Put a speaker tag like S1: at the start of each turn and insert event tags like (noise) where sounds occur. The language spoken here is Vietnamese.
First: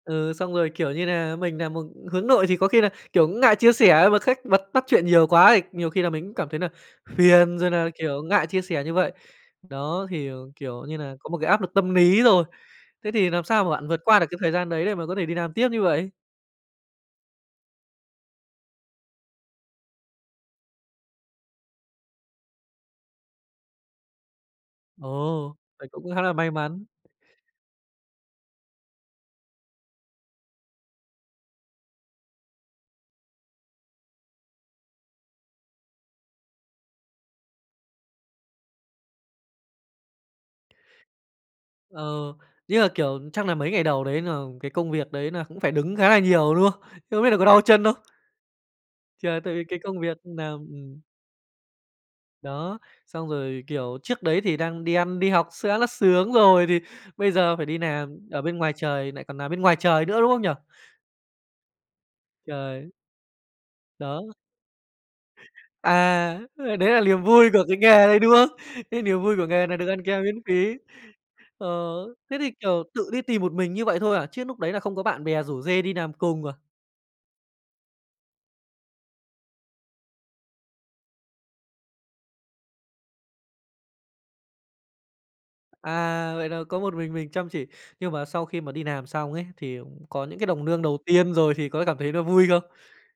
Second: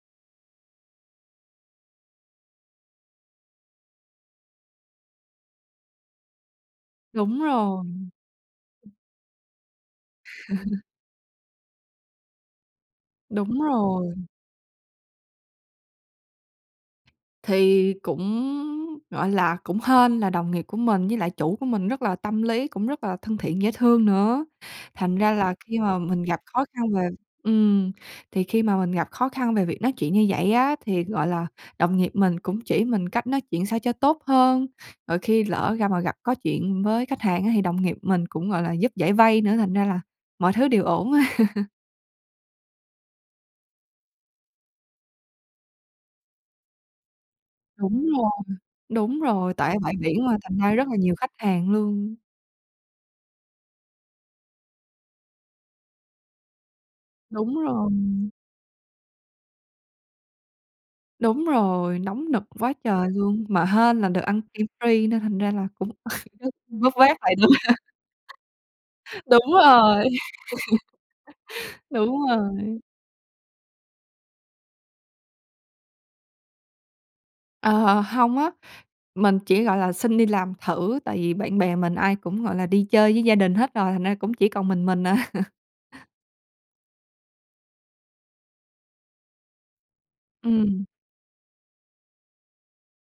S1: Ừ, xong rồi, kiểu như nà, mình nà một hướng nội thì có khi là, kiểu, ngại chia sẻ mà khách bật bắt chuyện nhiều quá thì nhiều khi là mình cũng cảm thấy là
S2: Đúng
S1: phiền rồi
S2: rồi.
S1: nà, kiểu, ngại chia sẻ như vậy. Đó, thì, ờ,
S2: (laughs)
S1: kiểu như là, có một cái áp lực tâm lý rồi. Thế thì làm
S2: Đúng
S1: sao mà bạn vượt
S2: rồi.
S1: qua được cái thời gian đấy để mà có thể đi làm tiếp như vậy?
S2: Thì cũng, gọi là, cũng hên là đồng nghiệp của mình với lại chủ của mình rất là tâm lý, cũng rất là thân thiện, dễ thương nữa. Thành ra
S1: Ồ,
S2: là khi
S1: vậy
S2: mà
S1: cũng khá
S2: mình
S1: là
S2: gặp
S1: may
S2: khó khăn
S1: mắn.
S2: về ừm, thì khi mà mình gặp khó khăn về việc nói chuyện như vậy á thì, gọi là, đồng nghiệp mình cũng chỉ mình cách nói chuyện sao cho tốt hơn. Rồi khi lỡ ra mà gặp có chuyện với khách hàng á thì đồng nghiệp mình cũng, gọi là, giúp giải vây nữa, thành ra là mọi thứ đều ổn. (laughs)
S1: Ờ, như là, kiểu, chắc là mấy ngày đầu đấy là cái công việc đấy là cũng phải đứng khá là nhiều, đúng không? Thế không biết là có đau chân không?
S2: Đúng rồi, đúng
S1: Thì là
S2: rồi,
S1: tại vì
S2: tại
S1: cái
S2: bãi
S1: công việc
S2: biển mà
S1: nà
S2: thành ra rất là
S1: ừm.
S2: nhiều khách hàng luôn.
S1: Đó, xong rồi, kiểu, trước đấy thì đang đi ăn, đi học sẽ là sướng rồi thì bây giờ
S2: Đúng
S1: phải đi
S2: rồi.
S1: làm ở bên ngoài trời, lại còn nà bên ngoài trời nữa, đúng không nhỉ?
S2: Đúng rồi, nóng nực quá
S1: Trời.
S2: trời luôn, mà hên là được
S1: Đó.
S2: ăn kem free nên thành ra là cũng
S1: À,
S2: (laughs) vớt
S1: ơ, đấy
S2: vớt
S1: là
S2: vát
S1: liềm
S2: lại được.
S1: vui của cái nghề đấy, đúng không? Cái niềm
S2: (laughs)
S1: vui của
S2: Đúng
S1: nghề là được ăn
S2: rồi.
S1: kem miễn phí. Ờ,
S2: (laughs) Đúng
S1: thế thì,
S2: rồi.
S1: kiểu, tự đi tìm một mình như vậy thôi à, chứ núc đấy là không có bạn bè rủ rê đi làm cùng à?
S2: Ờ, h hông á, mình chỉ, gọi là, xin đi làm thử tại vì bạn bè mình ai cũng, gọi là, đi chơi với gia đình hết rồi, thành ra cũng chỉ còn mình mình à.
S1: À, vậy là có một mình mình chăm chỉ, nhưng mà sau khi mà đi làm xong ấy, thì có những cái đồng nương
S2: Ừm.
S1: đầu tiên rồi thì có cảm thấy nó vui không?